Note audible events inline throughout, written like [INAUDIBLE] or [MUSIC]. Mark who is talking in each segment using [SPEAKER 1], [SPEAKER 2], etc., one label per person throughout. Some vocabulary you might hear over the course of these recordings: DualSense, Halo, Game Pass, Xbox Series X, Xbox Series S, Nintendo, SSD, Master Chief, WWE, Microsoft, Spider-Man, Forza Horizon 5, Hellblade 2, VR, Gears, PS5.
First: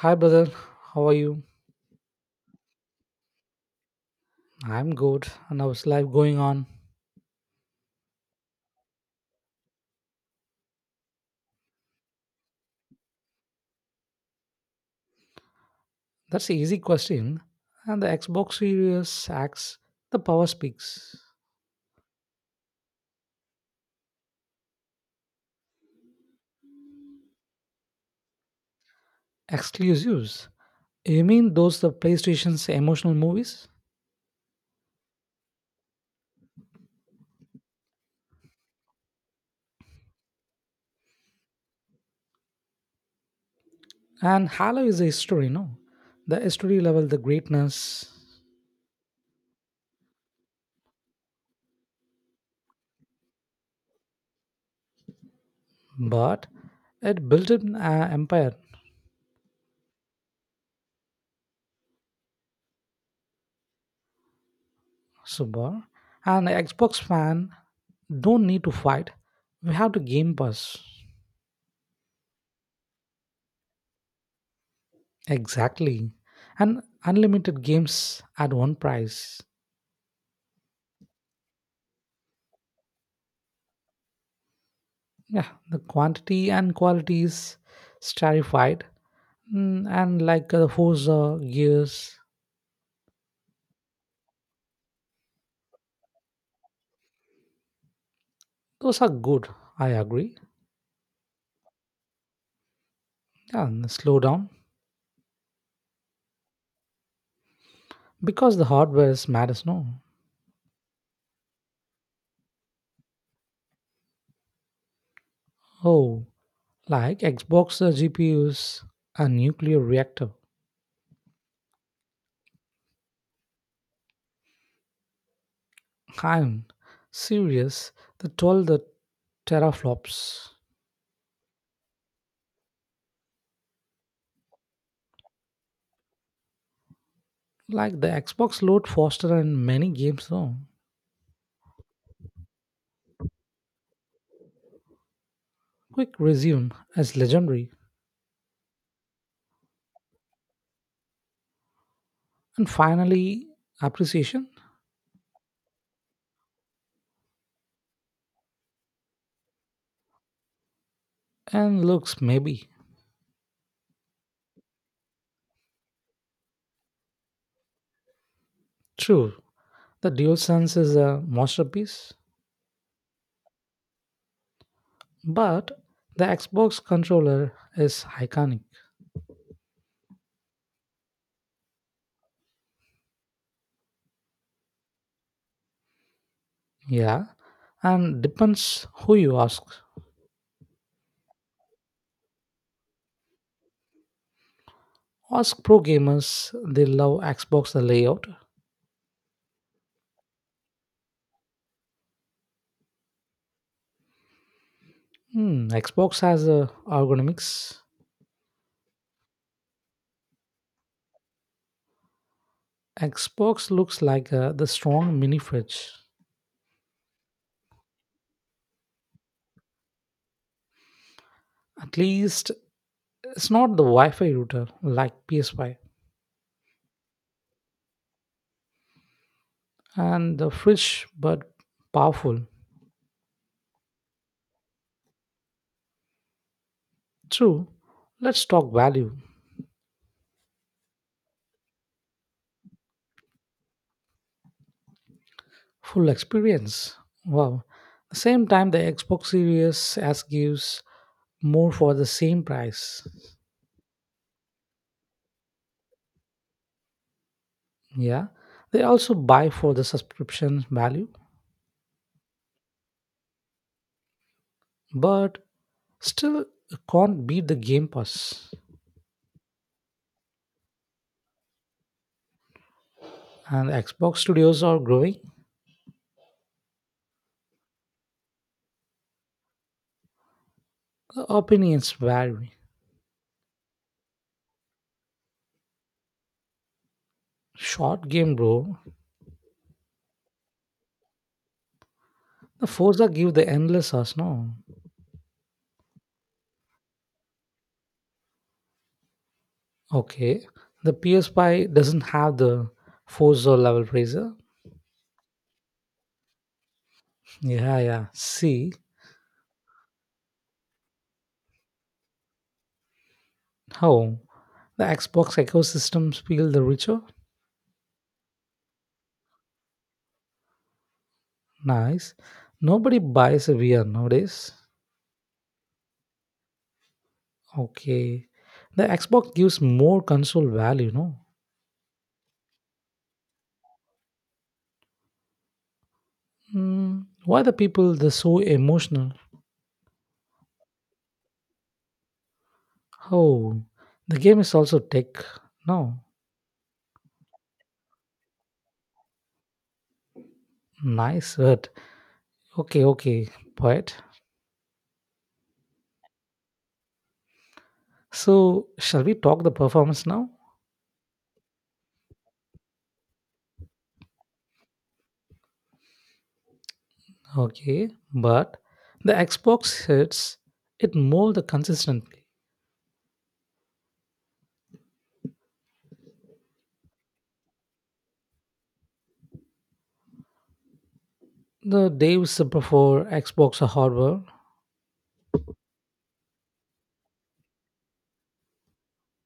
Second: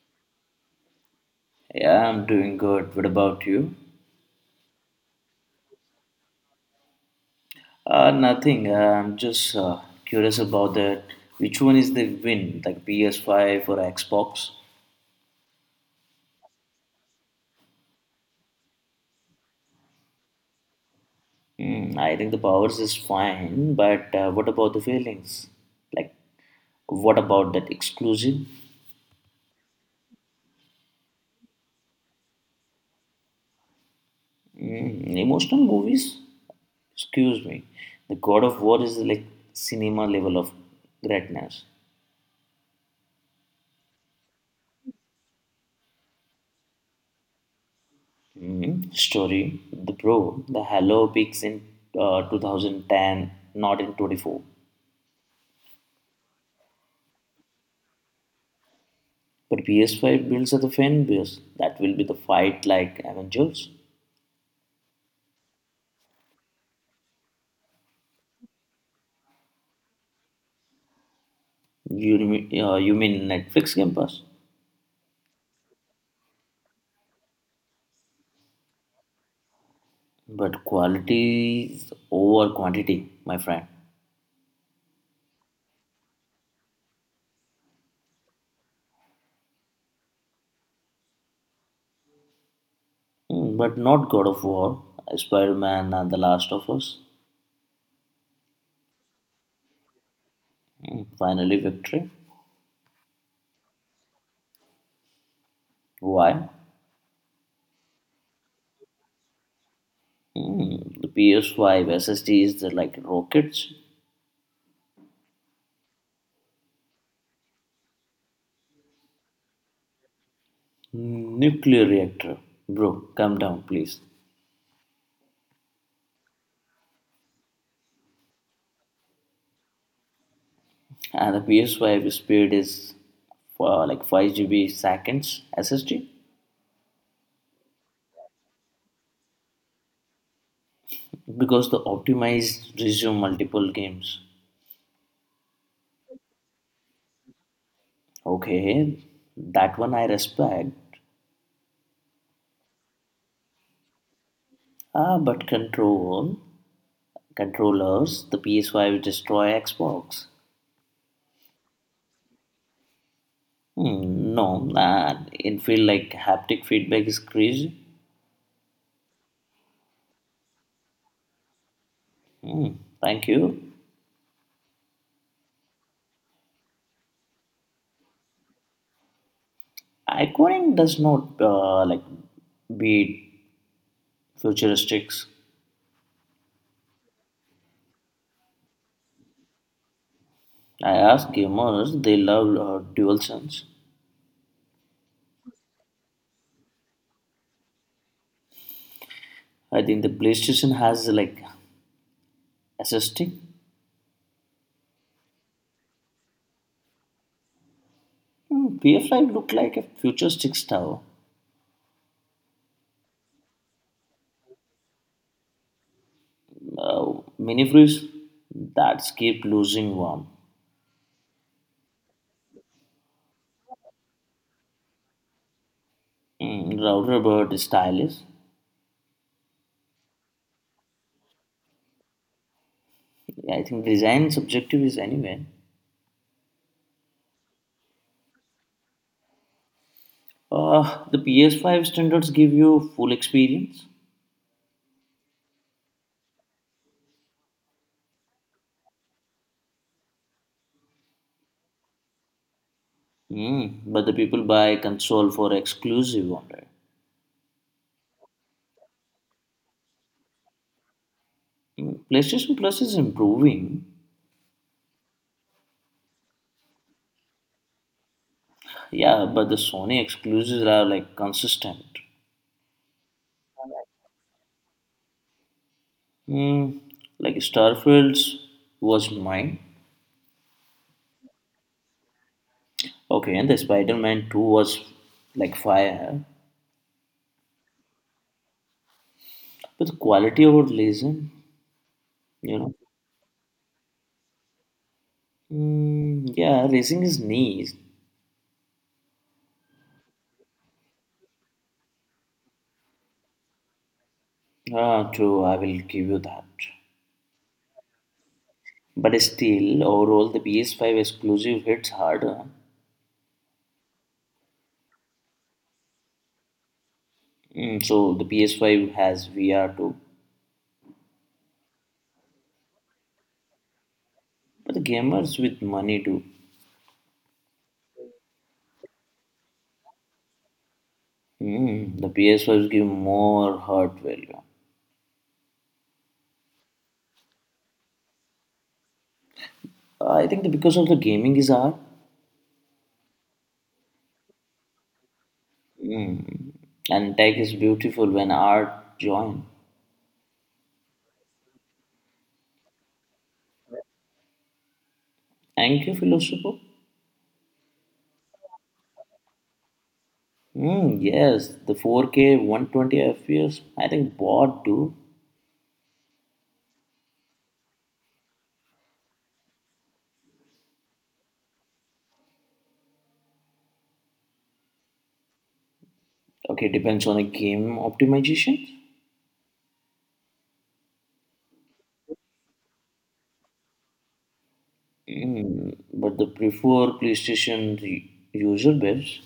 [SPEAKER 1] Hi, brother. How are you?
[SPEAKER 2] Yeah, I'm doing good. What about you?
[SPEAKER 1] I'm good. And how's life going on?
[SPEAKER 2] Nothing. I'm just curious about that. Which one is the win, like PS5 or Xbox?
[SPEAKER 1] That's an easy question. And the Xbox Series X, the power speaks.
[SPEAKER 2] Hmm, I think the powers is fine, but what about the feelings? Like, what about that exclusive?
[SPEAKER 1] Exclusives. You mean those the PlayStation's emotional movies?
[SPEAKER 2] Mm, emotional movies? Excuse me. The God of War is like cinema level of greatness.
[SPEAKER 1] And Halo is a history, no? The history level, the greatness.
[SPEAKER 2] Mm, story. The Pro. The Halo peaks in 2010, not in 24.
[SPEAKER 1] But it built an empire,
[SPEAKER 2] But PS5 builds are the fan base that will be the fight like Avengers.
[SPEAKER 1] Subar. And Xbox fan don't need to fight. We have to Game Pass.
[SPEAKER 2] You you mean Netflix Game Pass?
[SPEAKER 1] Exactly. And unlimited games at one price.
[SPEAKER 2] But quality is over quantity, my friend.
[SPEAKER 1] Yeah, the quantity and quality is stratified. And like Forza, Gears,
[SPEAKER 2] Mm, but not God of War, Spider Man, and The Last of Us.
[SPEAKER 1] those are good, I agree.
[SPEAKER 2] Mm, finally, victory.
[SPEAKER 1] Yeah, and the slow down
[SPEAKER 2] Why?
[SPEAKER 1] because the hardware is matters no.
[SPEAKER 2] Mm, the PS5 SSD is like rockets,
[SPEAKER 1] Oh, like Xbox GPUs, a nuclear reactor.
[SPEAKER 2] nuclear reactor. Bro, come down, please.
[SPEAKER 1] I'm serious. The 12 the teraflops.
[SPEAKER 2] And the PS5 speed is for like 5 GB seconds SSD
[SPEAKER 1] Like the Xbox load faster in many games though.
[SPEAKER 2] because the optimized resume multiple games.
[SPEAKER 1] Quick resume as legendary,
[SPEAKER 2] Okay, that one I respect.
[SPEAKER 1] and finally appreciation
[SPEAKER 2] Ah, but controllers, the PS5 destroy Xbox.
[SPEAKER 1] and looks maybe.
[SPEAKER 2] Hmm, no, nah, it feel like haptic feedback is crazy.
[SPEAKER 1] True, the DualSense is a masterpiece,
[SPEAKER 2] Hmm, thank you.
[SPEAKER 1] but the Xbox controller is iconic.
[SPEAKER 2] Iconing does not like beat futuristics.
[SPEAKER 1] Yeah, and depends who you ask.
[SPEAKER 2] I ask gamers, they love DualSense.
[SPEAKER 1] Ask pro gamers, they love Xbox the layout.
[SPEAKER 2] I think the PlayStation has like assisting.
[SPEAKER 1] Hmm, Xbox has a ergonomics.
[SPEAKER 2] Hmm, VFL looked like a futuristic style.
[SPEAKER 1] Xbox looks like the strong mini fridge.
[SPEAKER 2] Uh, Mini-breeze that keep losing warm.
[SPEAKER 1] At least it's not the Wi-Fi router like PS5.
[SPEAKER 2] Mm, router bird stylish.
[SPEAKER 1] And the fresh but powerful.
[SPEAKER 2] Yeah, I think design subjective is anyway.
[SPEAKER 1] True, let's talk value,
[SPEAKER 2] The PS5 standards give you full experience,
[SPEAKER 1] full experience. Wow, the same time the Xbox Series S gives more for the same price.
[SPEAKER 2] but the people buy console for exclusive on it.
[SPEAKER 1] Yeah, they also buy for the subscription value,
[SPEAKER 2] Mm, PlayStation Plus is improving,
[SPEAKER 1] but still can't beat the Game Pass.
[SPEAKER 2] yeah, but the Sony exclusives are like consistent.
[SPEAKER 1] And Xbox studios are growing.
[SPEAKER 2] Mm, like Starfields was mine.
[SPEAKER 1] The opinions vary.
[SPEAKER 2] Okay, and the Spider-Man 2 was like fire,
[SPEAKER 1] Short game, bro.
[SPEAKER 2] but the quality over Legend, you
[SPEAKER 1] The
[SPEAKER 2] know.
[SPEAKER 1] Forza give the endless us, no?
[SPEAKER 2] Mm, yeah, raising his knees.
[SPEAKER 1] Okay, the PS5 doesn't have the four-zone level pressure.
[SPEAKER 2] Ah, true, I will give you that.
[SPEAKER 1] Yeah, yeah. See
[SPEAKER 2] But still, overall, the PS5 exclusive hits harder.
[SPEAKER 1] how the Xbox ecosystems feel the richer.
[SPEAKER 2] Mm, so the PS5 has VR too,
[SPEAKER 1] Nice. Nobody buys a VR nowadays.
[SPEAKER 2] but the gamers with money too.
[SPEAKER 1] Okay, the Xbox gives more console value. No.
[SPEAKER 2] Mm, the PS5 give more hard value.
[SPEAKER 1] Mm, why the people they're so emotional?
[SPEAKER 2] I think that because of the gaming is art,
[SPEAKER 1] Oh, the game is also tech. No,
[SPEAKER 2] mm, and tech is beautiful when art join.
[SPEAKER 1] nice word. Okay, okay, poet.
[SPEAKER 2] Thank you, Philosopher.
[SPEAKER 1] So shall we talk the performance now?
[SPEAKER 2] Mm, yes, the 4K 120 FPS. I think bought too.
[SPEAKER 1] Okay, but the Xbox hits it more the consistently.
[SPEAKER 2] Okay, depends on the game optimization.
[SPEAKER 1] The days before Xbox hardware,
[SPEAKER 2] Mm, but the prefer PlayStation user base.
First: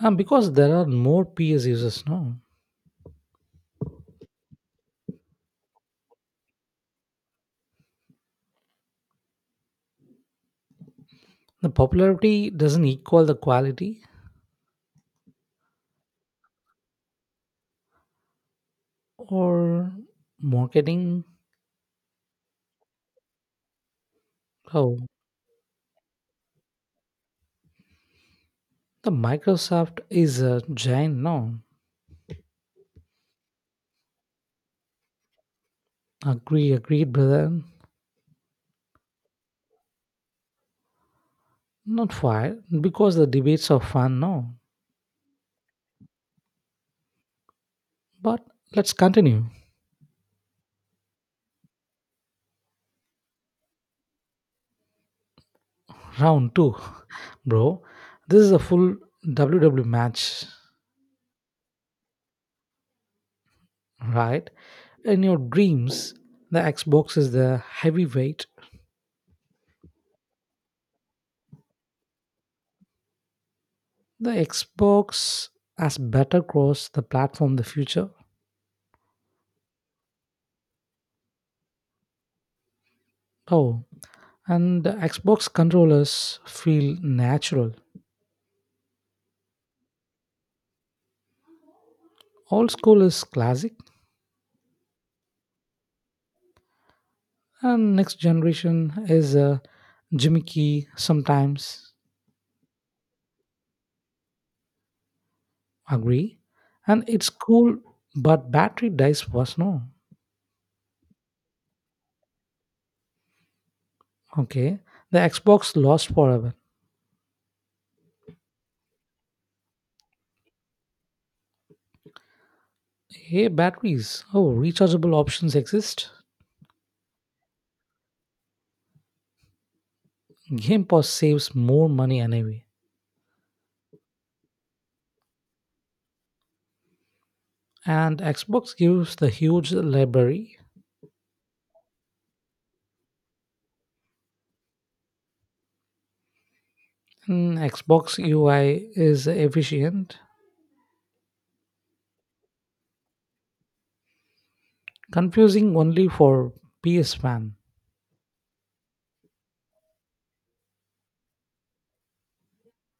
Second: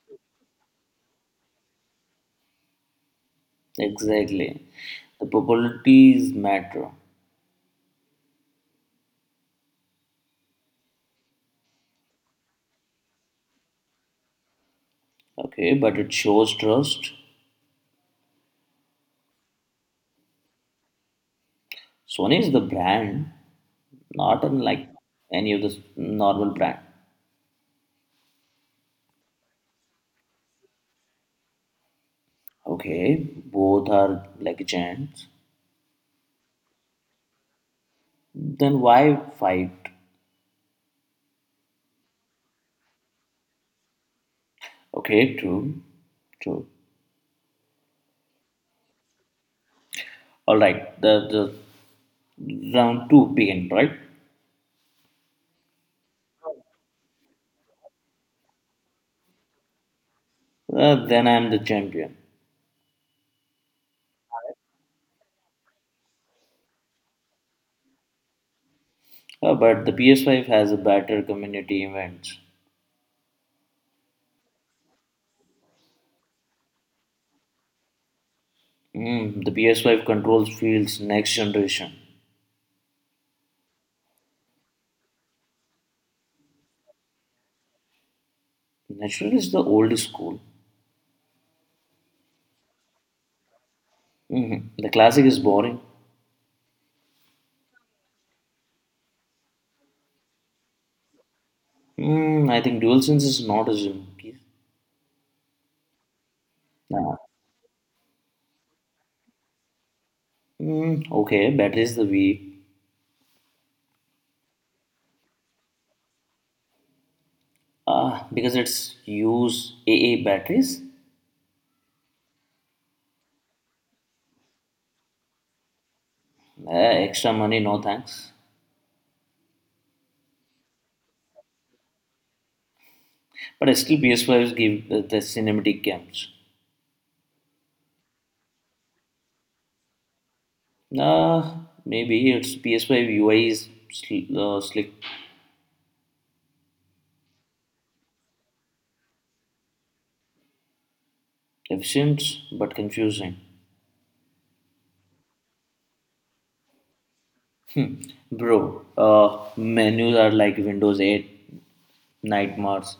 [SPEAKER 1] and because there are more PS users now,
[SPEAKER 2] Exactly. The popularities matter.
[SPEAKER 1] the popularity doesn't equal the quality
[SPEAKER 2] Okay, but it shows trust.
[SPEAKER 1] or marketing.
[SPEAKER 2] Sony is the brand, not unlike
[SPEAKER 1] Oh,
[SPEAKER 2] any of the normal brand.
[SPEAKER 1] the Microsoft is a giant now.
[SPEAKER 2] Okay, both are like giants.
[SPEAKER 1] Agree, agreed, brother.
[SPEAKER 2] Then why fight?
[SPEAKER 1] Not fire because the debates are fun now.
[SPEAKER 2] Okay, true, true.
[SPEAKER 1] But let's continue.
[SPEAKER 2] All right, the round two begin, right?
[SPEAKER 1] Round two, [LAUGHS] bro. This is a full WWE match,
[SPEAKER 2] Then I'm the champion.
[SPEAKER 1] right? In your dreams, the Xbox is the heavyweight.
[SPEAKER 2] But the PS5 has a better community events.
[SPEAKER 1] The Xbox has better cross the platform the future.
[SPEAKER 2] Mm, the PS5 controls fields next generation.
[SPEAKER 1] Oh, and the Xbox controllers feel natural.
[SPEAKER 2] Natural is the old school.
[SPEAKER 1] Old school is classic,
[SPEAKER 2] Mhm. The classic is boring.
[SPEAKER 1] and next generation is gimmicky sometimes.
[SPEAKER 2] Mm, I think DualSense is not as important.
[SPEAKER 1] Agree, and
[SPEAKER 2] Nah.
[SPEAKER 1] it's cool, but battery dies fast. No,
[SPEAKER 2] Mm, okay, batteries the V.
[SPEAKER 1] okay, the Xbox lost forever.
[SPEAKER 2] Ah, because it's use AA batteries.
[SPEAKER 1] Hey, batteries. Oh, rechargeable options exist.
[SPEAKER 2] Eh, extra money, no thanks.
[SPEAKER 1] Game Pass saves more money anyway.
[SPEAKER 2] But still, PS5 give the cinematic games.
[SPEAKER 1] And Xbox gives the huge library.
[SPEAKER 2] Uh, Maybe it's PS5 UI is slick,
[SPEAKER 1] Mm, Xbox UI is efficient,
[SPEAKER 2] efficient, but confusing.
[SPEAKER 1] confusing only for PS fan.
[SPEAKER 2] Bro, menus are like Windows 8 nightmares,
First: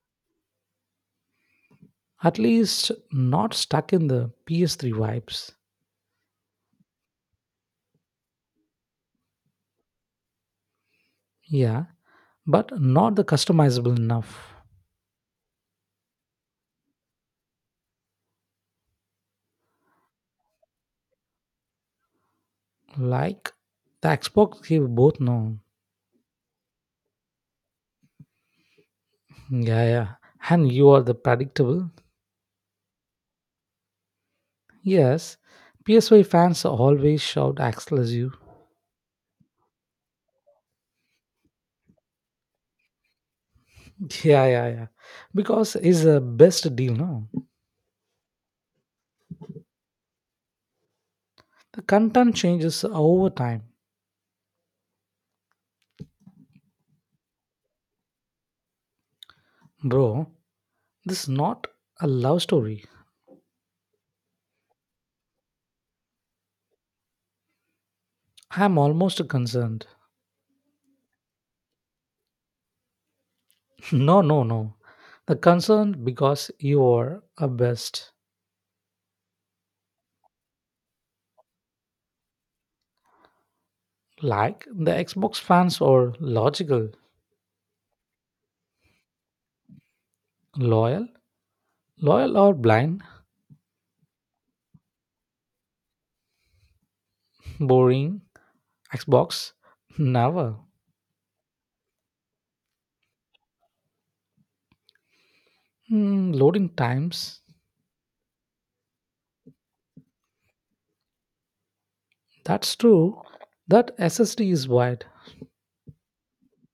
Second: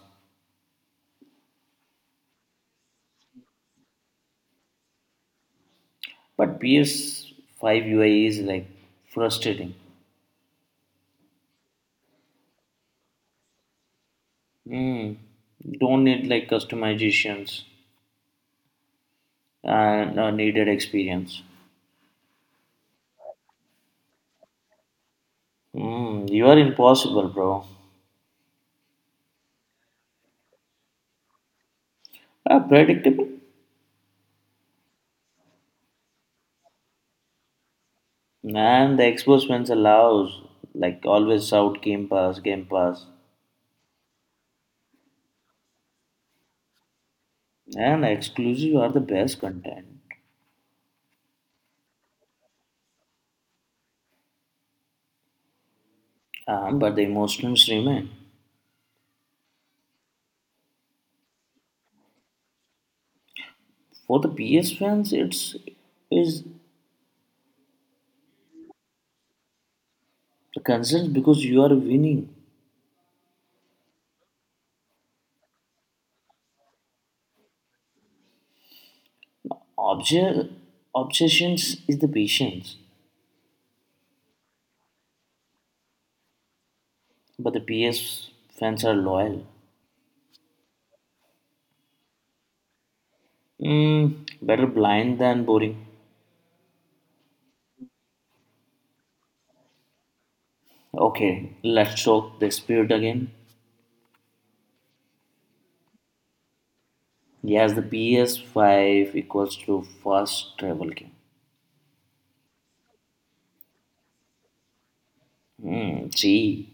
[SPEAKER 1] At least not stuck in the PS3 vibes.
[SPEAKER 2] but PS5 UI is like frustrating.
[SPEAKER 1] Yeah, but not the customizable enough.
[SPEAKER 2] Mm, don't need like customizations and needed experience.
[SPEAKER 1] Like the Xbox gave both no.
[SPEAKER 2] Mm, you are impossible, bro.
[SPEAKER 1] Yeah, yeah. And you are the predictable.
[SPEAKER 2] Predictable?
[SPEAKER 1] Yes, PSY fans always shout Axel as you.
[SPEAKER 2] And the exposments allows, like always shout Game Pass, Game Pass.
[SPEAKER 1] [LAUGHS] Yeah, yeah, yeah. Because it's the best deal, no?
[SPEAKER 2] And exclusive are the best content.
[SPEAKER 1] The content changes over time.
[SPEAKER 2] But the emotions remain.
[SPEAKER 1] Bro, this is not a love story.
[SPEAKER 2] For the PS fans, it's is
[SPEAKER 1] I am almost concerned.
[SPEAKER 2] the concern because you are winning.
[SPEAKER 1] [LAUGHS] No, no, no. The concern because you are a best.
[SPEAKER 2] Obje- Obsessions is the patience,
[SPEAKER 1] Like the Xbox fans are logical,
[SPEAKER 2] but the PS fans are loyal.
[SPEAKER 1] loyal, loyal or blind,
[SPEAKER 2] Mm, better blind than boring.
[SPEAKER 1] boring. Xbox, never.
[SPEAKER 2] Okay, let's talk the spirit again.
[SPEAKER 1] Hmm, loading times.
[SPEAKER 2] Yes, the PS5 equals to fast travel game.
[SPEAKER 1] That's true that SSD is wide,
[SPEAKER 2] Mm, see.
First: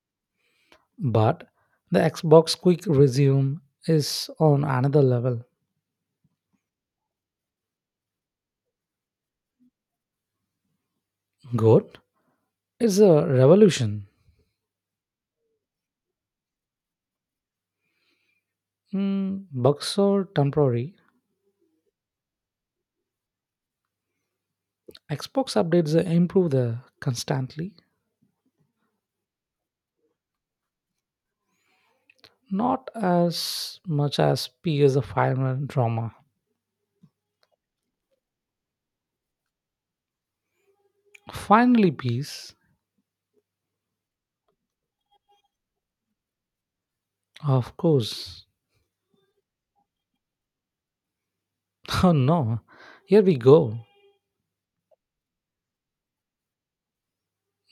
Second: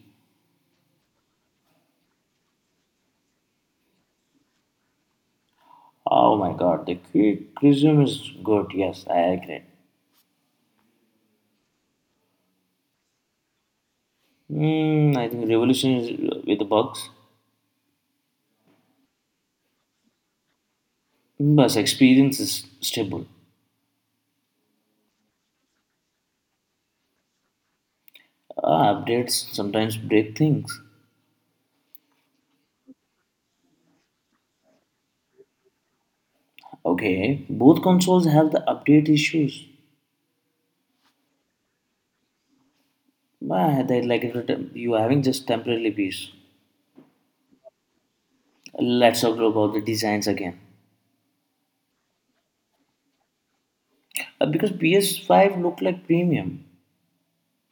[SPEAKER 1] but the Xbox Quick Resume is on another level.
[SPEAKER 2] Oh my god, the criticism is good. Yes, I agree.
[SPEAKER 1] Good. It's a revolution.
[SPEAKER 2] Mm, I think revolution is with the bugs,
[SPEAKER 1] Mm, bugs are temporary.
[SPEAKER 2] but experience is stable.
[SPEAKER 1] Xbox updates improve the constantly,
[SPEAKER 2] Updates sometimes break things.
[SPEAKER 1] not as much as PS firmware drama.
[SPEAKER 2] Okay, both consoles have the update issues.
[SPEAKER 1] Finally, peace.
[SPEAKER 2] But they like it, you having just temporarily peace.
[SPEAKER 1] Of course.
[SPEAKER 2] Let's talk about the designs again.
[SPEAKER 1] [LAUGHS] Oh no. Here we go.
[SPEAKER 2] Because PS5 look like premium.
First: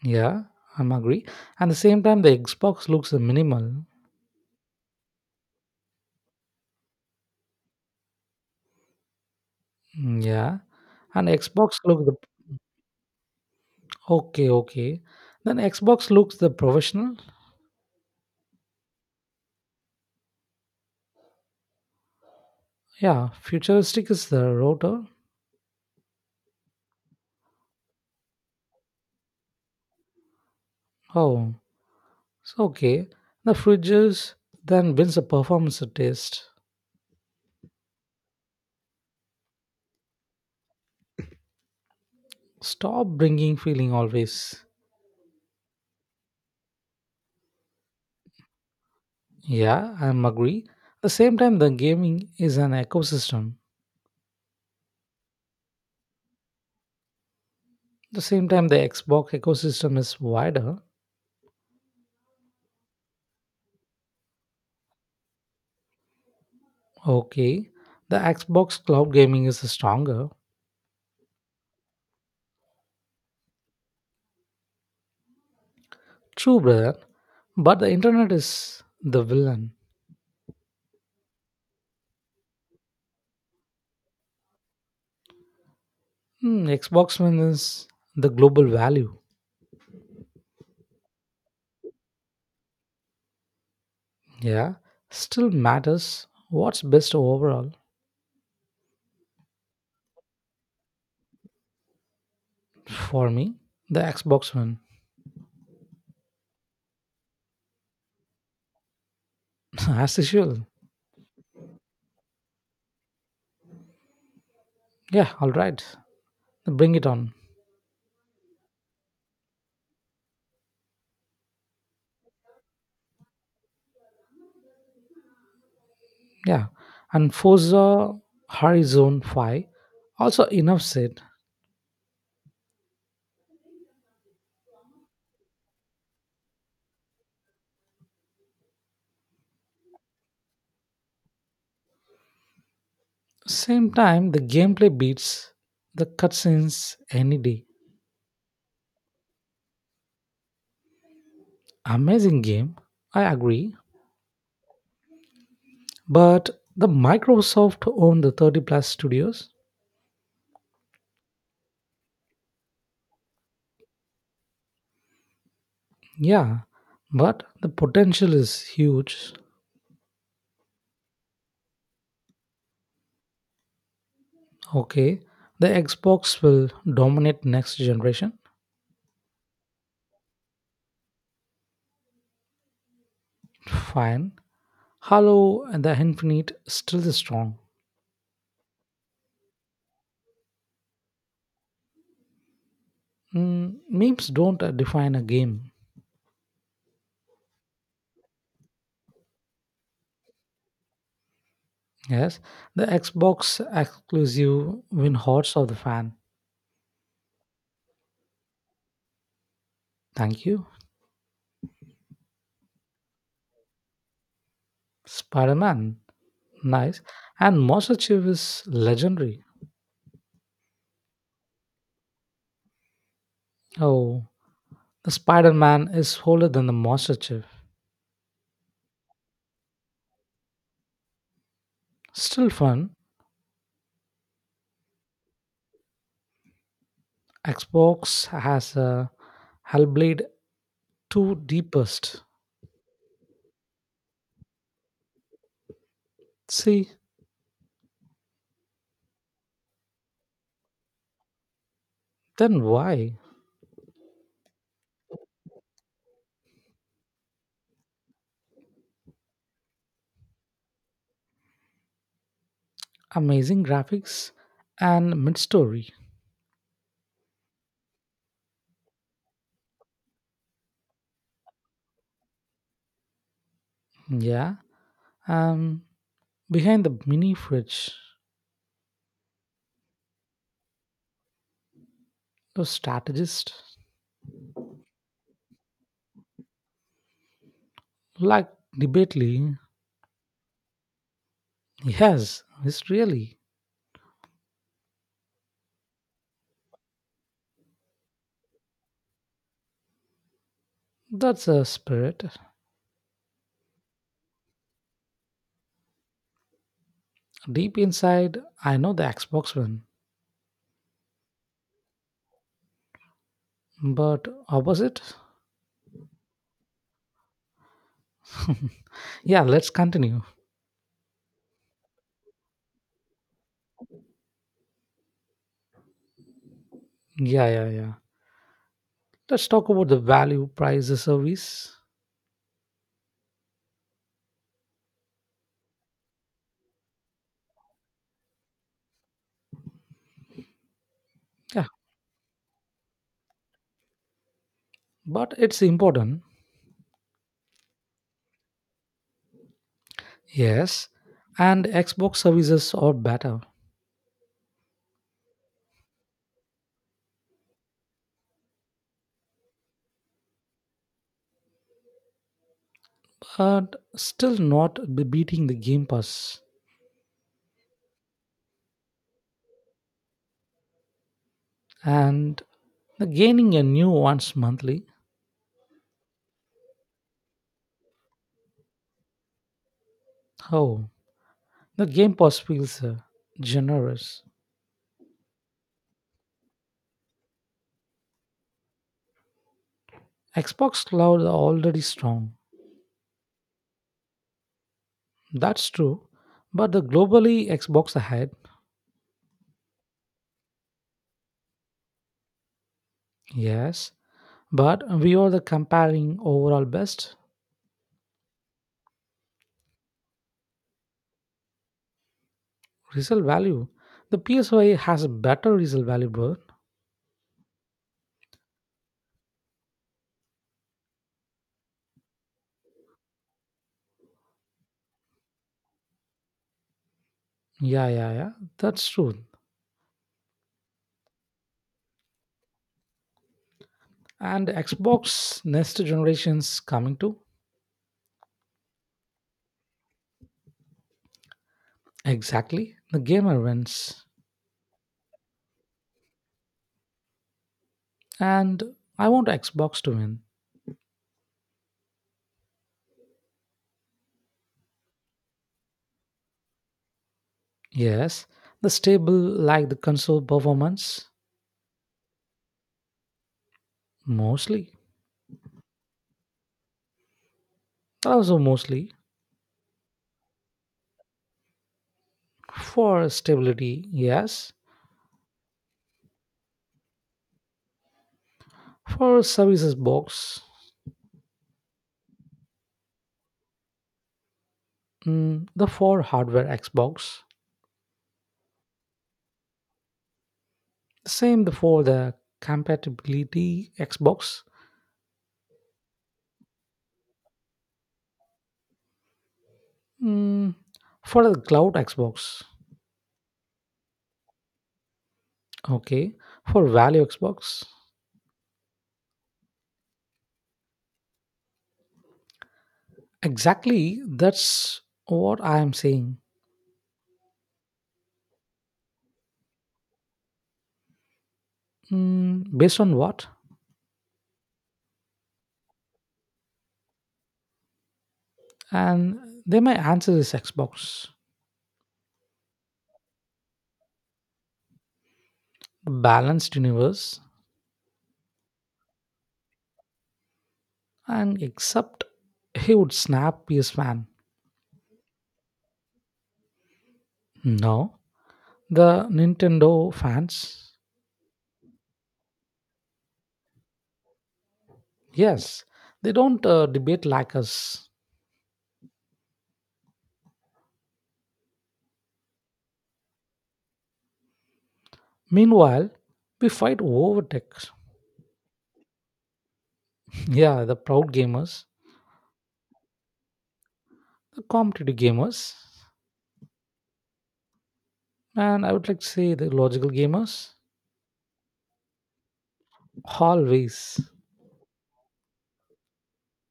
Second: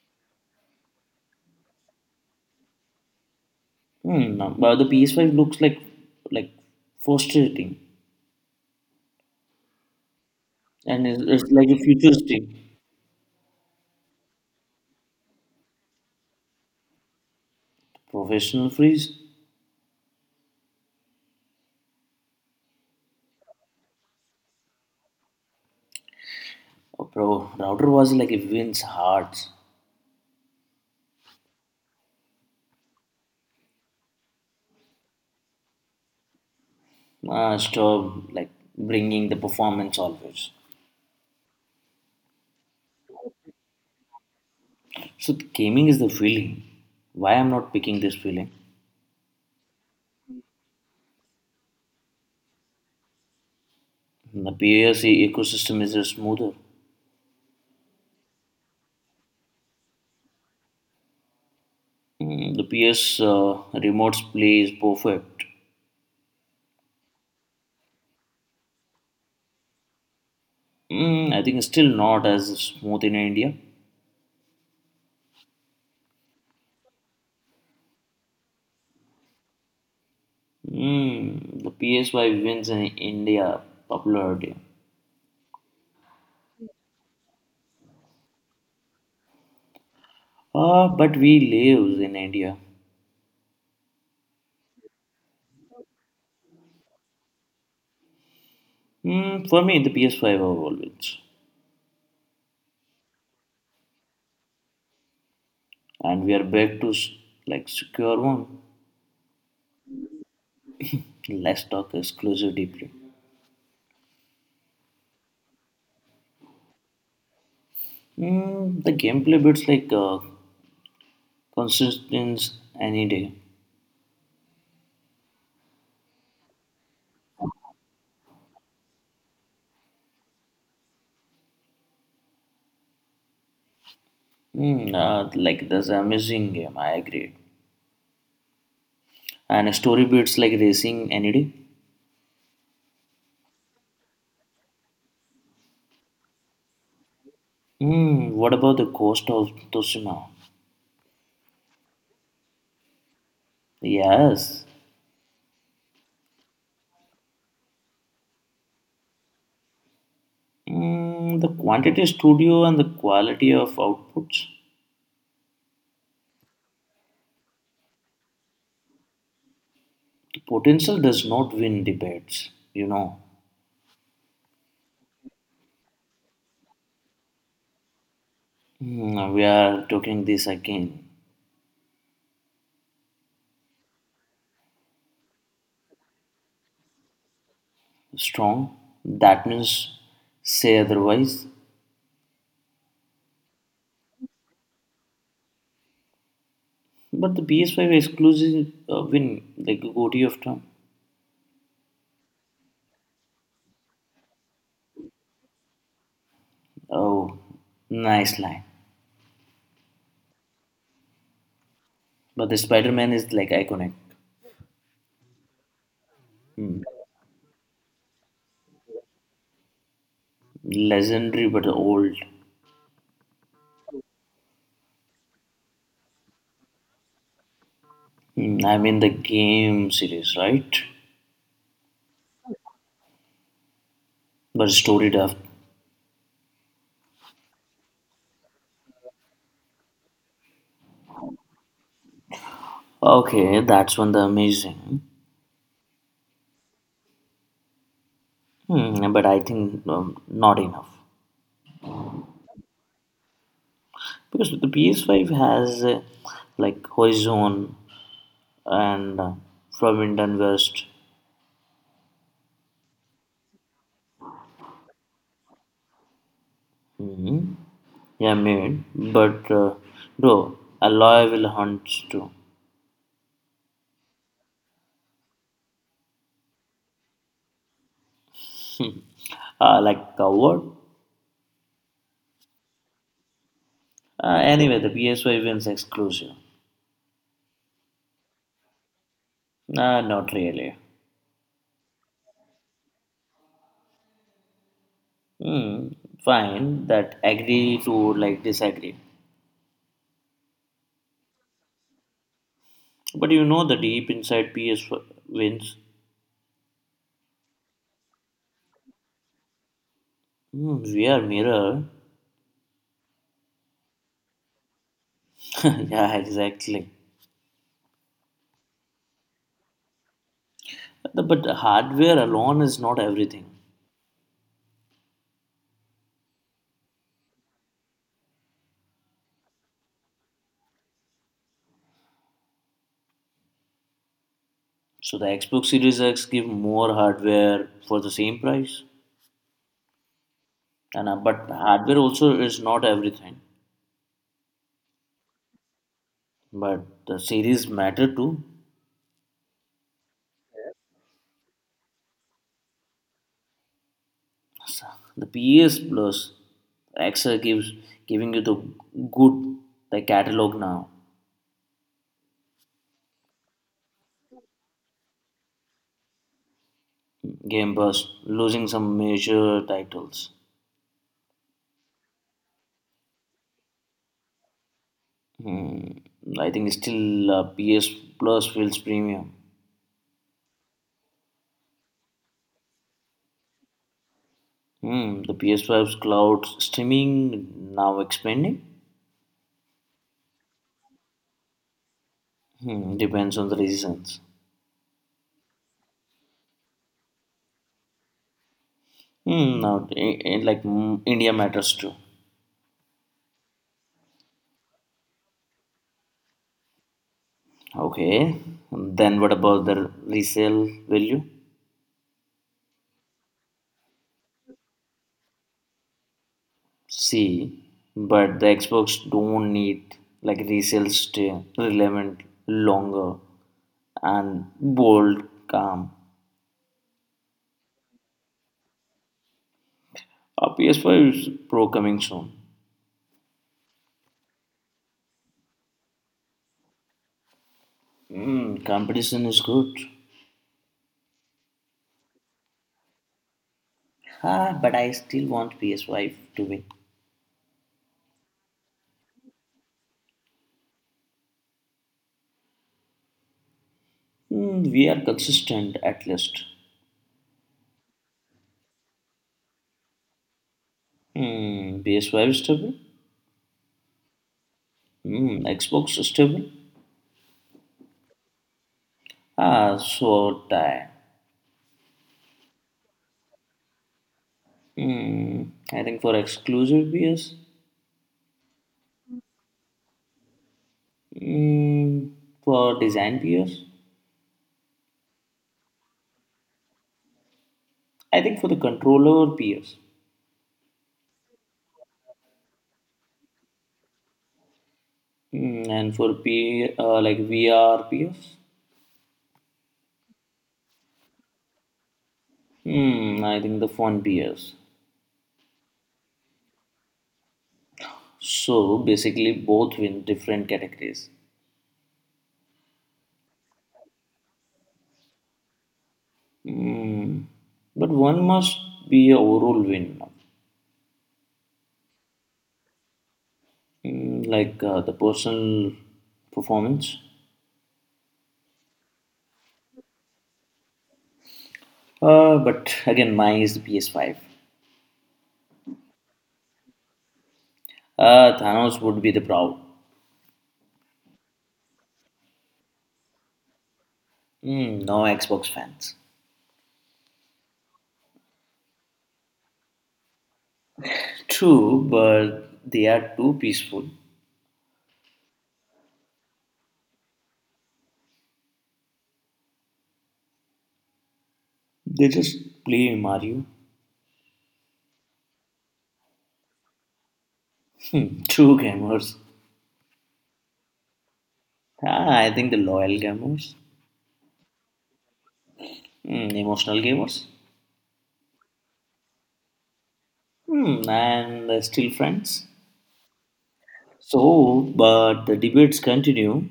[SPEAKER 1] Yeah, I'm agree. At the same time, the Xbox looks minimal.
[SPEAKER 2] Hmm, no, but the PS5 looks like frustrating.
[SPEAKER 1] Mm, yeah,
[SPEAKER 2] And it's,
[SPEAKER 1] and
[SPEAKER 2] it's like
[SPEAKER 1] Xbox
[SPEAKER 2] a
[SPEAKER 1] look the
[SPEAKER 2] futuristic
[SPEAKER 1] okay, okay. Then Xbox looks the professional.
[SPEAKER 2] professional freeze.
[SPEAKER 1] Yeah, futuristic is the rotor.
[SPEAKER 2] Oh, bro, router was like a wins hearts.
[SPEAKER 1] Oh, it's okay. The fridges then wins a performance test.
[SPEAKER 2] Ah, stop, like bringing the performance always.
[SPEAKER 1] Stop bringing feeling always.
[SPEAKER 2] So the gaming is the feeling. Why I'm not picking this feeling?
[SPEAKER 1] Yeah, I'm agree. The same time, the gaming is an ecosystem.
[SPEAKER 2] The PS ecosystem is smoother.
[SPEAKER 1] The same time, the Xbox ecosystem is wider.
[SPEAKER 2] Mm, the PS remote play is perfect.
[SPEAKER 1] Okay, the Xbox cloud gaming is stronger.
[SPEAKER 2] Mm, I think it's still not as smooth in India.
[SPEAKER 1] True, brother. But the internet is the villain.
[SPEAKER 2] Mm, the PSY wins in India popularity.
[SPEAKER 1] Hmm, Xbox One is the global value.
[SPEAKER 2] Ah, but we live in India.
[SPEAKER 1] Yeah, still matters what's best overall
[SPEAKER 2] Mm, for me, the PS5 overall wins,
[SPEAKER 1] for me. The Xbox One,
[SPEAKER 2] and we are back to like secure one.
[SPEAKER 1] [LAUGHS] as usual.
[SPEAKER 2] Let's talk exclusive deeply.
[SPEAKER 1] Yeah, all right, bring it on.
[SPEAKER 2] Mm, the gameplay bits like consistency any day.
[SPEAKER 1] Yeah, and Forza Horizon 5 also enough said.
[SPEAKER 2] Mm, like that's an amazing game. I agree. And story bits like racing any day.
[SPEAKER 1] Same time, the gameplay beats the cutscenes any day.
[SPEAKER 2] Mm, what about the cost of Toshima?
[SPEAKER 1] Amazing game, I agree.
[SPEAKER 2] Yes.
[SPEAKER 1] But the Microsoft owned the 30 plus studios.
[SPEAKER 2] Mm, the quantity studio and the quality of outputs.
[SPEAKER 1] Yeah, but the potential is huge.
[SPEAKER 2] The potential does not win debates. You know.
[SPEAKER 1] Okay, the Xbox will dominate next generation.
[SPEAKER 2] Hmm, we are talking this again.
[SPEAKER 1] Fine. Halo and the Infinite still is strong.
[SPEAKER 2] Strong. That means say otherwise.
[SPEAKER 1] Mm, memes don't define a game.
[SPEAKER 2] But the PS5 exclusive win, like Goti of Trump.
[SPEAKER 1] Yes, the Xbox exclusive win hearts of the fan.
[SPEAKER 2] Oh, nice line.
[SPEAKER 1] Thank you.
[SPEAKER 2] But the Spider Man is like iconic.
[SPEAKER 1] Spider-Man,
[SPEAKER 2] Hmm.
[SPEAKER 1] nice. And Master Chief is legendary.
[SPEAKER 2] Legendary but old.
[SPEAKER 1] Oh, the Spider-Man is older than the Master Chief.
[SPEAKER 2] Hmm, I mean the game series, right?
[SPEAKER 1] Still fun,
[SPEAKER 2] But story depth.
[SPEAKER 1] Xbox has a Hellblade 2 deepest.
[SPEAKER 2] Okay, that's one the amazing.
[SPEAKER 1] See,
[SPEAKER 2] Hmm, but I think not enough
[SPEAKER 1] then why?
[SPEAKER 2] because the PS5 has like Horizon, and from Indian West.
[SPEAKER 1] Amazing graphics and mid-story.
[SPEAKER 2] Mhm. Yeah, mate. But bro, a lawyer will hunt too.
[SPEAKER 1] Yeah, um, behind the mini fridge,
[SPEAKER 2] [LAUGHS] Like what?
[SPEAKER 1] a strategist
[SPEAKER 2] Anyway, the PSY wins exclusive.
[SPEAKER 1] like debately.
[SPEAKER 2] Not really.
[SPEAKER 1] Yes, it's really
[SPEAKER 2] Hmm, fine, that agree to like disagree.
[SPEAKER 1] that's a spirit.
[SPEAKER 2] But you know the deep inside PS wins.
[SPEAKER 1] Deep inside, I know the Xbox one,
[SPEAKER 2] Hmm, we are mirror.
[SPEAKER 1] but opposite.
[SPEAKER 2] [LAUGHS] yeah, exactly.
[SPEAKER 1] Yeah, let's continue.
[SPEAKER 2] But hardware alone is not everything.
[SPEAKER 1] Yeah, yeah, yeah. Let's talk about the value price the service.
[SPEAKER 2] So the Xbox Series X give more hardware for the same price, and but hardware also is not everything.
[SPEAKER 1] But it's important.
[SPEAKER 2] But the series matter too.
[SPEAKER 1] Yes, and Xbox services are better,
[SPEAKER 2] The PS Plus XL gives giving you good the catalog now.
[SPEAKER 1] but still not be- beating the Game Pass
[SPEAKER 2] Game Pass losing some major titles.
[SPEAKER 1] and the gaining a new once monthly.
[SPEAKER 2] Hmm. I think still PS Plus feels premium.
[SPEAKER 1] Oh, the Game Pass feels generous.
[SPEAKER 2] Hmm. The PS5's cloud streaming now expanding.
[SPEAKER 1] Xbox cloud are already strong.
[SPEAKER 2] Hmm. Depends on the reasons.
[SPEAKER 1] That's true, but the globally Xbox ahead.
[SPEAKER 2] Hmm, now, India matters too.
[SPEAKER 1] Yes, but we are the comparing overall best
[SPEAKER 2] Okay, then what about the resale value?
[SPEAKER 1] result value. The PSY has a better result value, but
[SPEAKER 2] See, but the Xbox don't need like resale stay relevant longer and bold, calm.
[SPEAKER 1] yeah, yeah, yeah, that's true.
[SPEAKER 2] A PS5 is Pro coming soon.
[SPEAKER 1] And Xbox next generation's coming to
[SPEAKER 2] Mm, competition is good.
[SPEAKER 1] exactly the gamer wins.
[SPEAKER 2] Ah, but I still want PS5 to win.
[SPEAKER 1] And I want Xbox to win.
[SPEAKER 2] Mm, we are consistent at least.
[SPEAKER 1] Yes, the stable like the console performance
[SPEAKER 2] Hmm, PS5 is stable.
[SPEAKER 1] mostly.
[SPEAKER 2] Hmm, Xbox is stable.
[SPEAKER 1] Also mostly
[SPEAKER 2] Ah, so tie.
[SPEAKER 1] for stability, yes.
[SPEAKER 2] Mm, I think for exclusive peers,
[SPEAKER 1] For services box,
[SPEAKER 2] mm, for design peers,
[SPEAKER 1] mm, the for hardware Xbox.
[SPEAKER 2] I think for the controller peers,
[SPEAKER 1] Same the for the compatibility Xbox.
[SPEAKER 2] and for P like VR peers,
[SPEAKER 1] Mm, for the cloud Xbox.
[SPEAKER 2] I think the phone peers.
[SPEAKER 1] Okay. For value Xbox.
[SPEAKER 2] So basically, both win different categories.
[SPEAKER 1] Exactly, that's what I am saying.
[SPEAKER 2] Mm, but one must be a overall win,
[SPEAKER 1] Mm, based on what?
[SPEAKER 2] like the personal performance.
[SPEAKER 1] And then my answer is Xbox,
[SPEAKER 2] But again, mine is the PS5.
[SPEAKER 1] balanced universe,
[SPEAKER 2] Thanos would be the proud.
[SPEAKER 1] and except he would snap PS fan.
[SPEAKER 2] Hmm, no Xbox fans.
[SPEAKER 1] No, the Nintendo fans.
[SPEAKER 2] True, but they are too peaceful.
[SPEAKER 1] Yes, they don't debate like us.
[SPEAKER 2] They just play Mario.
[SPEAKER 1] Meanwhile, we fight over tech.
[SPEAKER 2] Hmm, [LAUGHS] true gamers.
[SPEAKER 1] [LAUGHS] Yeah, the proud gamers,
[SPEAKER 2] Ah, I think the loyal gamers,
[SPEAKER 1] the competitive gamers,
[SPEAKER 2] Hmm, emotional gamers,
[SPEAKER 1] and I would like to say the logical gamers.
[SPEAKER 2] Hmm, and still friends.
[SPEAKER 1] Always.
[SPEAKER 2] So, but the debates continue.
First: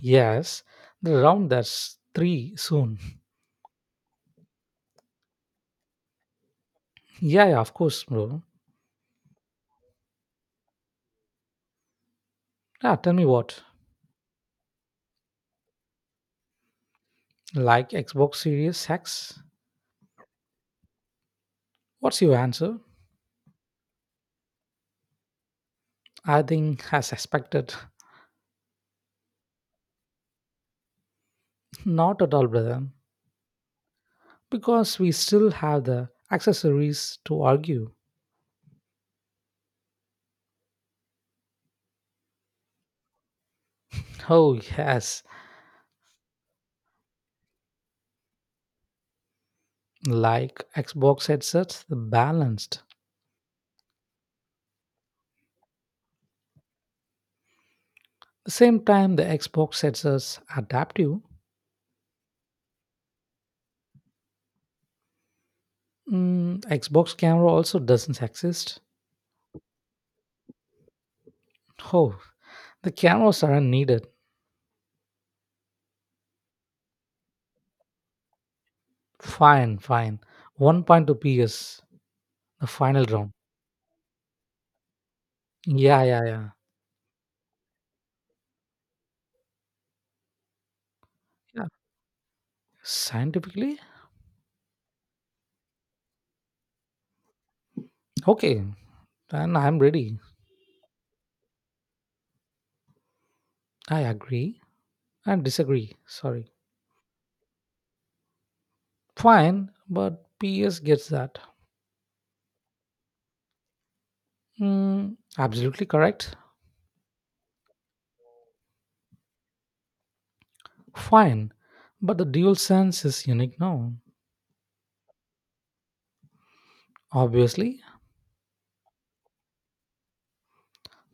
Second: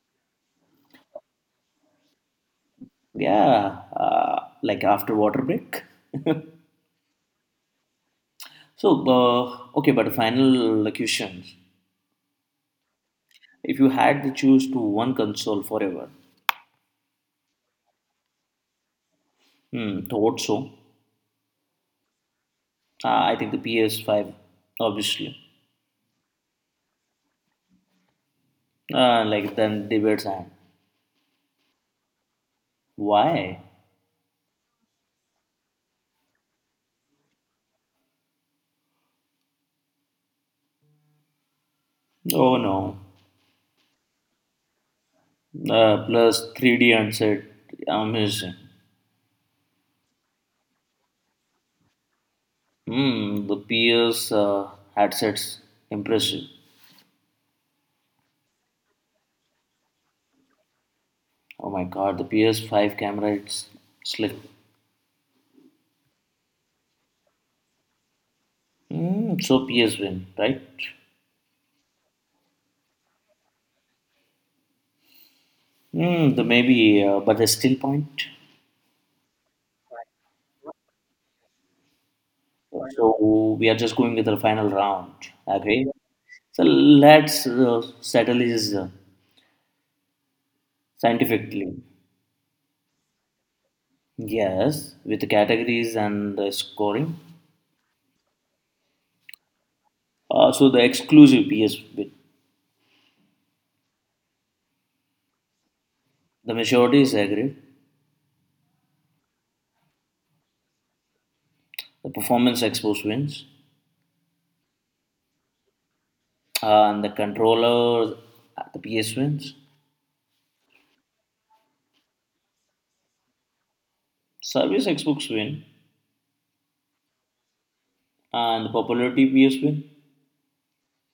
[SPEAKER 1] Yes, the round that's three soon. [LAUGHS]
[SPEAKER 2] Yeah, like after water break. [LAUGHS]
[SPEAKER 1] Yeah, yeah, of course, bro.
[SPEAKER 2] so, okay, but final question.
[SPEAKER 1] Yeah, tell me what.
[SPEAKER 2] If you had to choose to one console forever,
[SPEAKER 1] Like Xbox Series X?
[SPEAKER 2] hmm, thought so.
[SPEAKER 1] What's your answer?
[SPEAKER 2] I think the PS5, obviously.
[SPEAKER 1] I think, as expected,
[SPEAKER 2] Like then debates and
[SPEAKER 1] [LAUGHS] not at all, brother.
[SPEAKER 2] why?
[SPEAKER 1] Because we still have the accessories to argue.
[SPEAKER 2] Oh no.
[SPEAKER 1] Oh, yes,
[SPEAKER 2] Plus 3D handset, amazing.
[SPEAKER 1] like Xbox headsets, the balanced.
[SPEAKER 2] Hmm, the PS headsets, impressive.
[SPEAKER 1] The same time, the Xbox headsets adaptive.
[SPEAKER 2] Oh my god, the PS5 camera, it's slick.
[SPEAKER 1] Mm, Xbox camera also doesn't exist.
[SPEAKER 2] Hmm, so PS win, right?
[SPEAKER 1] Oh, the cameras aren't needed.
[SPEAKER 2] Hmm, the maybe, but the still point.
[SPEAKER 1] Fine, fine. 1 point to PS, the final round.
[SPEAKER 2] So we are just going with the final round. Agree?
[SPEAKER 1] Yeah, yeah, yeah.
[SPEAKER 2] So let's settle this
[SPEAKER 1] Yeah.
[SPEAKER 2] scientifically.
[SPEAKER 1] Scientifically?
[SPEAKER 2] Yes, with the categories and the scoring.
[SPEAKER 1] Okay. Then I'm ready.
[SPEAKER 2] So the exclusive PS bit.
[SPEAKER 1] I agree and disagree. Sorry.
[SPEAKER 2] The majority is agreed.
[SPEAKER 1] Fine, but PS gets that.
[SPEAKER 2] The performance Xbox wins.
[SPEAKER 1] Mm, absolutely correct.
[SPEAKER 2] And the controller, the PS wins.
[SPEAKER 1] Fine. But the dual sense is unique now.
[SPEAKER 2] Service Xbox win.
[SPEAKER 1] Obviously.
[SPEAKER 2] And the popularity PS win.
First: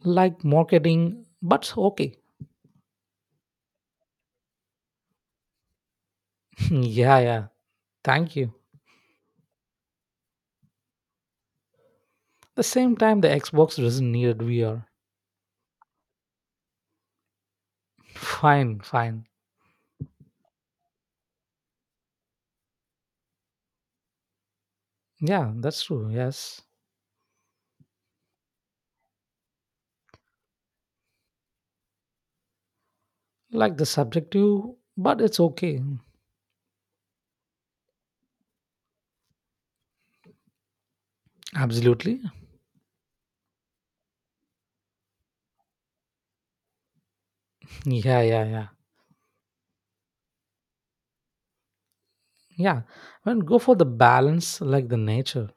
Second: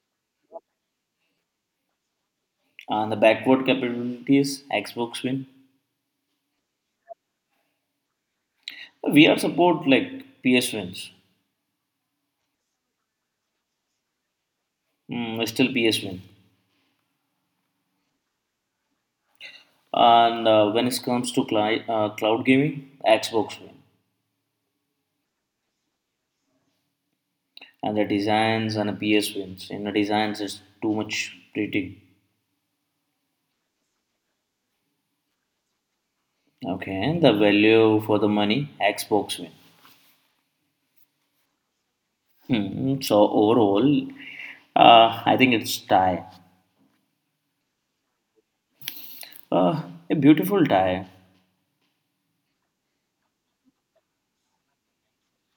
[SPEAKER 1] Like marketing, but okay.
[SPEAKER 2] And the backward capabilities Xbox win.
[SPEAKER 1] [LAUGHS] Yeah, yeah. Thank you.
[SPEAKER 2] VR support like PS wins.
[SPEAKER 1] The same time the Xbox doesn't need VR.
[SPEAKER 2] Mm, still PS win.
[SPEAKER 1] Fine, fine.
[SPEAKER 2] And when it comes to cloud gaming, Xbox win.
[SPEAKER 1] Yeah, that's true. Yes.
[SPEAKER 2] And the designs and the PS wins. In the designs, it's too much pretty.
[SPEAKER 1] Like the subjective, but it's okay.
[SPEAKER 2] Okay, and the value for the money, Xbox win.
[SPEAKER 1] Absolutely.
[SPEAKER 2] Hmm. So overall, I think it's tie.
[SPEAKER 1] Yeah, yeah, yeah.
[SPEAKER 2] Uh, a beautiful tie.
[SPEAKER 1] Yeah. And go for the balance like the nature.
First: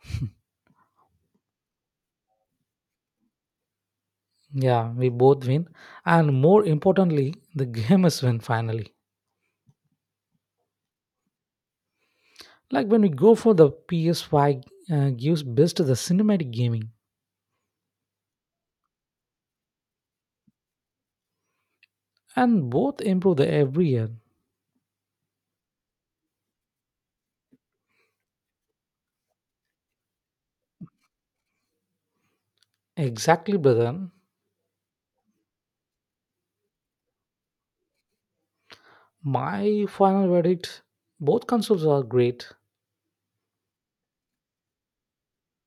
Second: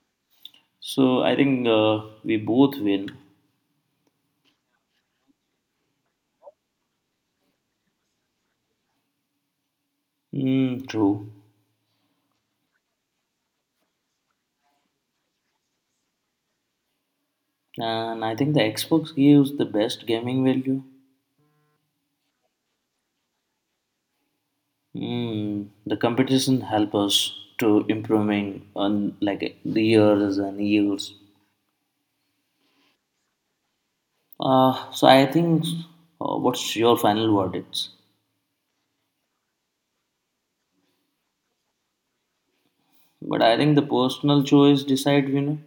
[SPEAKER 2] So I think we both win.
[SPEAKER 1] Yeah, we both win. And more importantly, the game is win finally.
[SPEAKER 2] Hmm. True.
[SPEAKER 1] Like when we go for the PS5 gives best to the cinematic gaming
[SPEAKER 2] And I think the Xbox gives the best gaming value.
[SPEAKER 1] and both improve the every year.
[SPEAKER 2] Hmm. The competition help us to improving on like years and years.
[SPEAKER 1] Exactly, brother.
[SPEAKER 2] So I think, what's your final verdicts?
[SPEAKER 1] My final verdict both consoles are great.
[SPEAKER 2] But I think the personal choice decide winner.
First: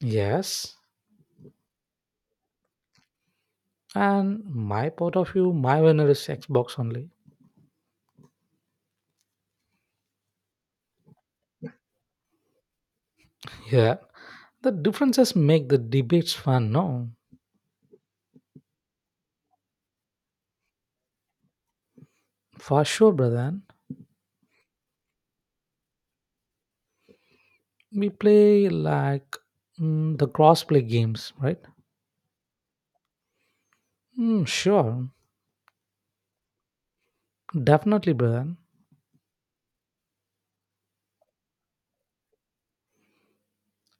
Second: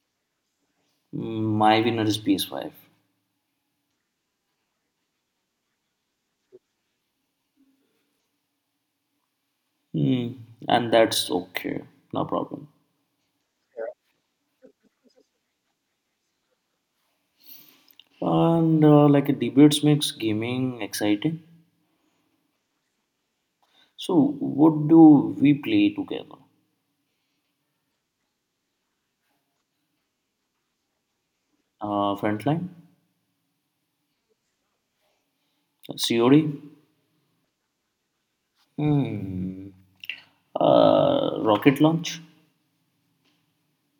[SPEAKER 1] Yes.
[SPEAKER 2] Mm, my winner is PS5.
[SPEAKER 1] And my part of you, my winner is Xbox only.
[SPEAKER 2] Hmm, and that's okay, no problem.
[SPEAKER 1] Yeah. The differences make the debates fun, no?
[SPEAKER 2] And like a debates makes gaming exciting.
[SPEAKER 1] For sure, brother.
[SPEAKER 2] So what do we play together?
[SPEAKER 1] We play like mm, the cross-play games, right?
[SPEAKER 2] Frontline,
[SPEAKER 1] Mm, sure,
[SPEAKER 2] COD,
[SPEAKER 1] definitely, brother.
[SPEAKER 2] hmm, rocket launch.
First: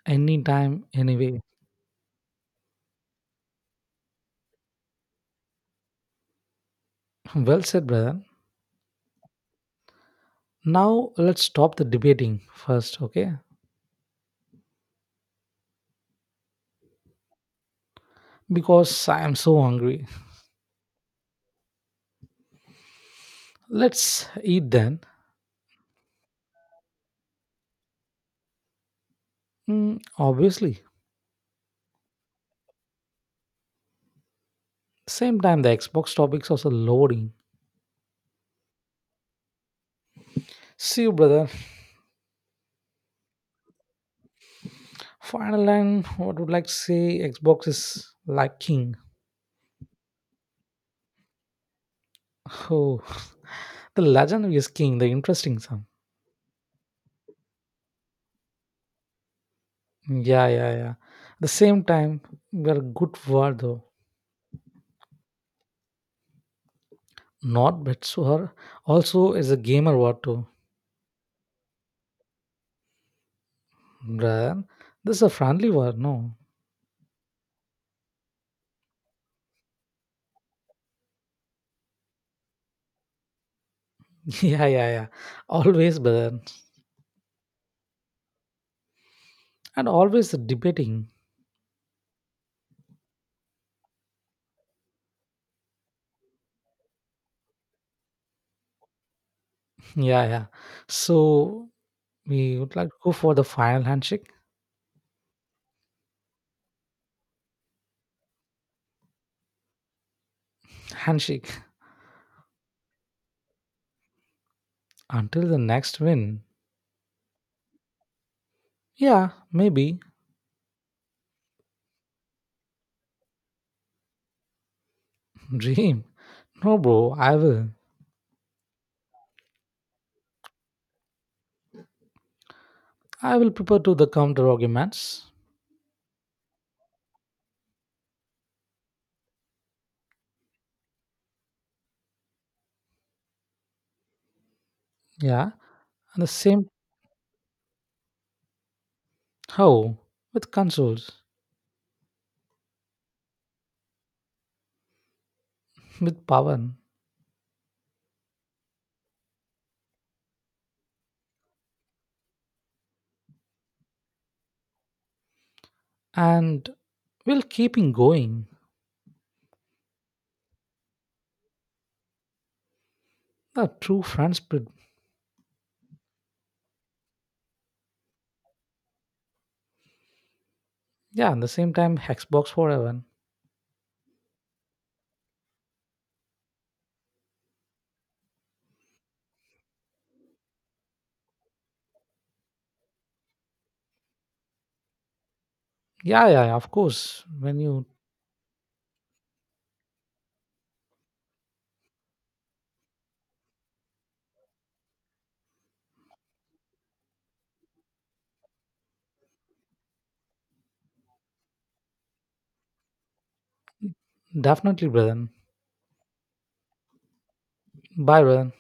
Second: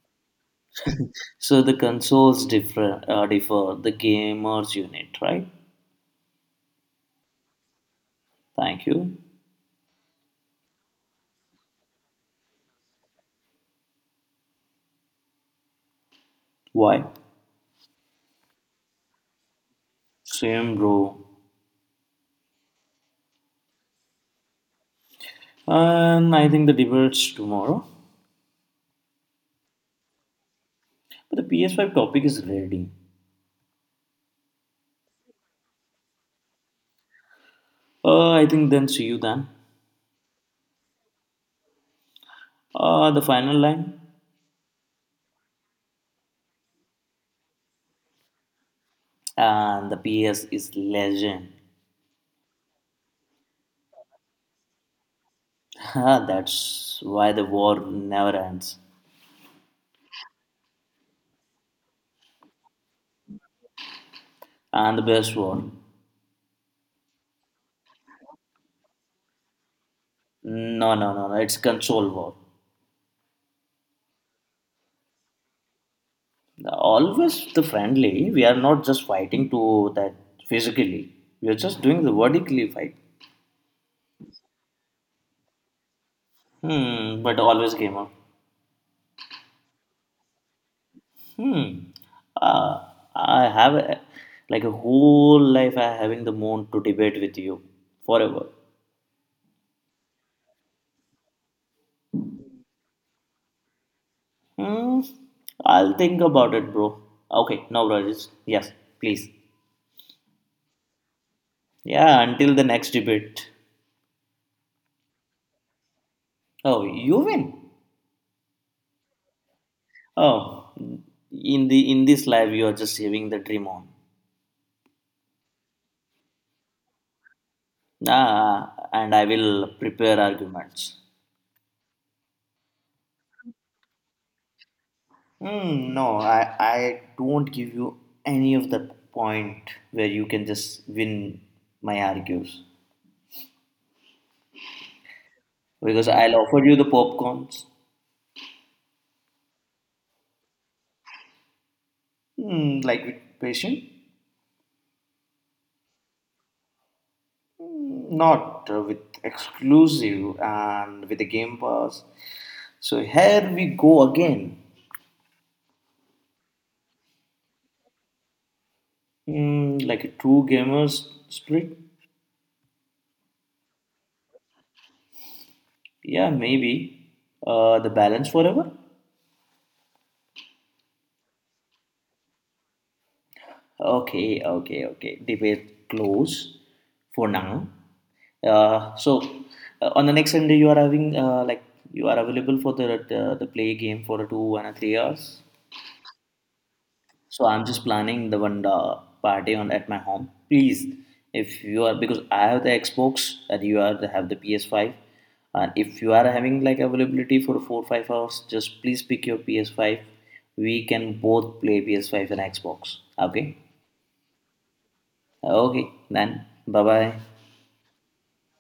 [SPEAKER 1] Anytime, anyway.
[SPEAKER 2] So the consoles differ. Differ the gamers unit, right?
[SPEAKER 1] [LAUGHS] Well said, brother.
[SPEAKER 2] Thank you.
[SPEAKER 1] Now let's stop the debating first, okay?
[SPEAKER 2] Why?
[SPEAKER 1] Because I am so hungry.
[SPEAKER 2] Same, bro.
[SPEAKER 1] Let's eat then.
[SPEAKER 2] And I think the debate's tomorrow.
[SPEAKER 1] Mm, obviously.
[SPEAKER 2] But the PS5 topic is ready.
[SPEAKER 1] Same time, the Xbox topics also loading.
[SPEAKER 2] I think then see you then.
[SPEAKER 1] See you, brother.
[SPEAKER 2] The final line.
[SPEAKER 1] Final line, what would like to say? Xbox is like king.
[SPEAKER 2] And the PS is legend.
[SPEAKER 1] [LAUGHS] Oh, the legend is king, the interesting song.
[SPEAKER 2] [LAUGHS] That's why the war never ends.
[SPEAKER 1] Yeah, yeah, yeah. The same time, we're good word though.
[SPEAKER 2] And the best war.
[SPEAKER 1] Not bad sword. Also is a gamer word too.
[SPEAKER 2] No, no, no, no. It's console war.
[SPEAKER 1] Brother. This is a friendly word, no?
[SPEAKER 2] Always the friendly. We are not just fighting to that physically. We are just doing the vertically fight.
[SPEAKER 1] [LAUGHS] Yeah, yeah, yeah. Always, brother.
[SPEAKER 2] Hmm, but always gamer.
[SPEAKER 1] And always debating.
[SPEAKER 2] Hmm. Uh, I have like a whole life I having the moon to debate with you forever.
[SPEAKER 1] [LAUGHS] Yeah, yeah. So we would like to go for the final handshake.
[SPEAKER 2] Hmm. I'll think about it, bro. Okay, no worries. Yes, please.
[SPEAKER 1] Handshake.
[SPEAKER 2] Yeah, until the next debate.
[SPEAKER 1] Until the next win.
[SPEAKER 2] Oh, you win.
[SPEAKER 1] Yeah, maybe.
[SPEAKER 2] Oh, in this life you are just having the dream on.
[SPEAKER 1] [LAUGHS] Dream. No bro, I will.
[SPEAKER 2] And I will prepare arguments.
[SPEAKER 1] I will prepare to the counter arguments.
[SPEAKER 2] Hmm, no, I don't give you any of the point where you can just win my argues
[SPEAKER 1] Yeah.
[SPEAKER 2] because
[SPEAKER 1] At the
[SPEAKER 2] I'll offer
[SPEAKER 1] same
[SPEAKER 2] you the popcorns,
[SPEAKER 1] how? With consoles,
[SPEAKER 2] like with patient,
[SPEAKER 1] with power,
[SPEAKER 2] not with exclusive and with the Game Pass. So here we go again,
[SPEAKER 1] and we'll keeping going.
[SPEAKER 2] like a true gamer's spirit.
[SPEAKER 1] The true friend spirit.
[SPEAKER 2] Yeah, maybe the balance forever.
[SPEAKER 1] Yeah, at the same time, Xbox forever.
[SPEAKER 2] Okay, okay, okay. They were close for now. So on the next Sunday, you are having like you are available for the play game for a two and a 3 hours.
[SPEAKER 1] Yeah, yeah, yeah, of course.
[SPEAKER 2] So
[SPEAKER 1] When
[SPEAKER 2] I'm just
[SPEAKER 1] you
[SPEAKER 2] planning the one party on at my home. Please, if you are because I have the Xbox and you are have the PS5, and if you are having like availability for 4 5 hours, just please pick your PS5. We can both play PS5 and Xbox. Okay.
[SPEAKER 1] definitely, brother.
[SPEAKER 2] Okay, then. Bye bye.
[SPEAKER 1] Bye, brother.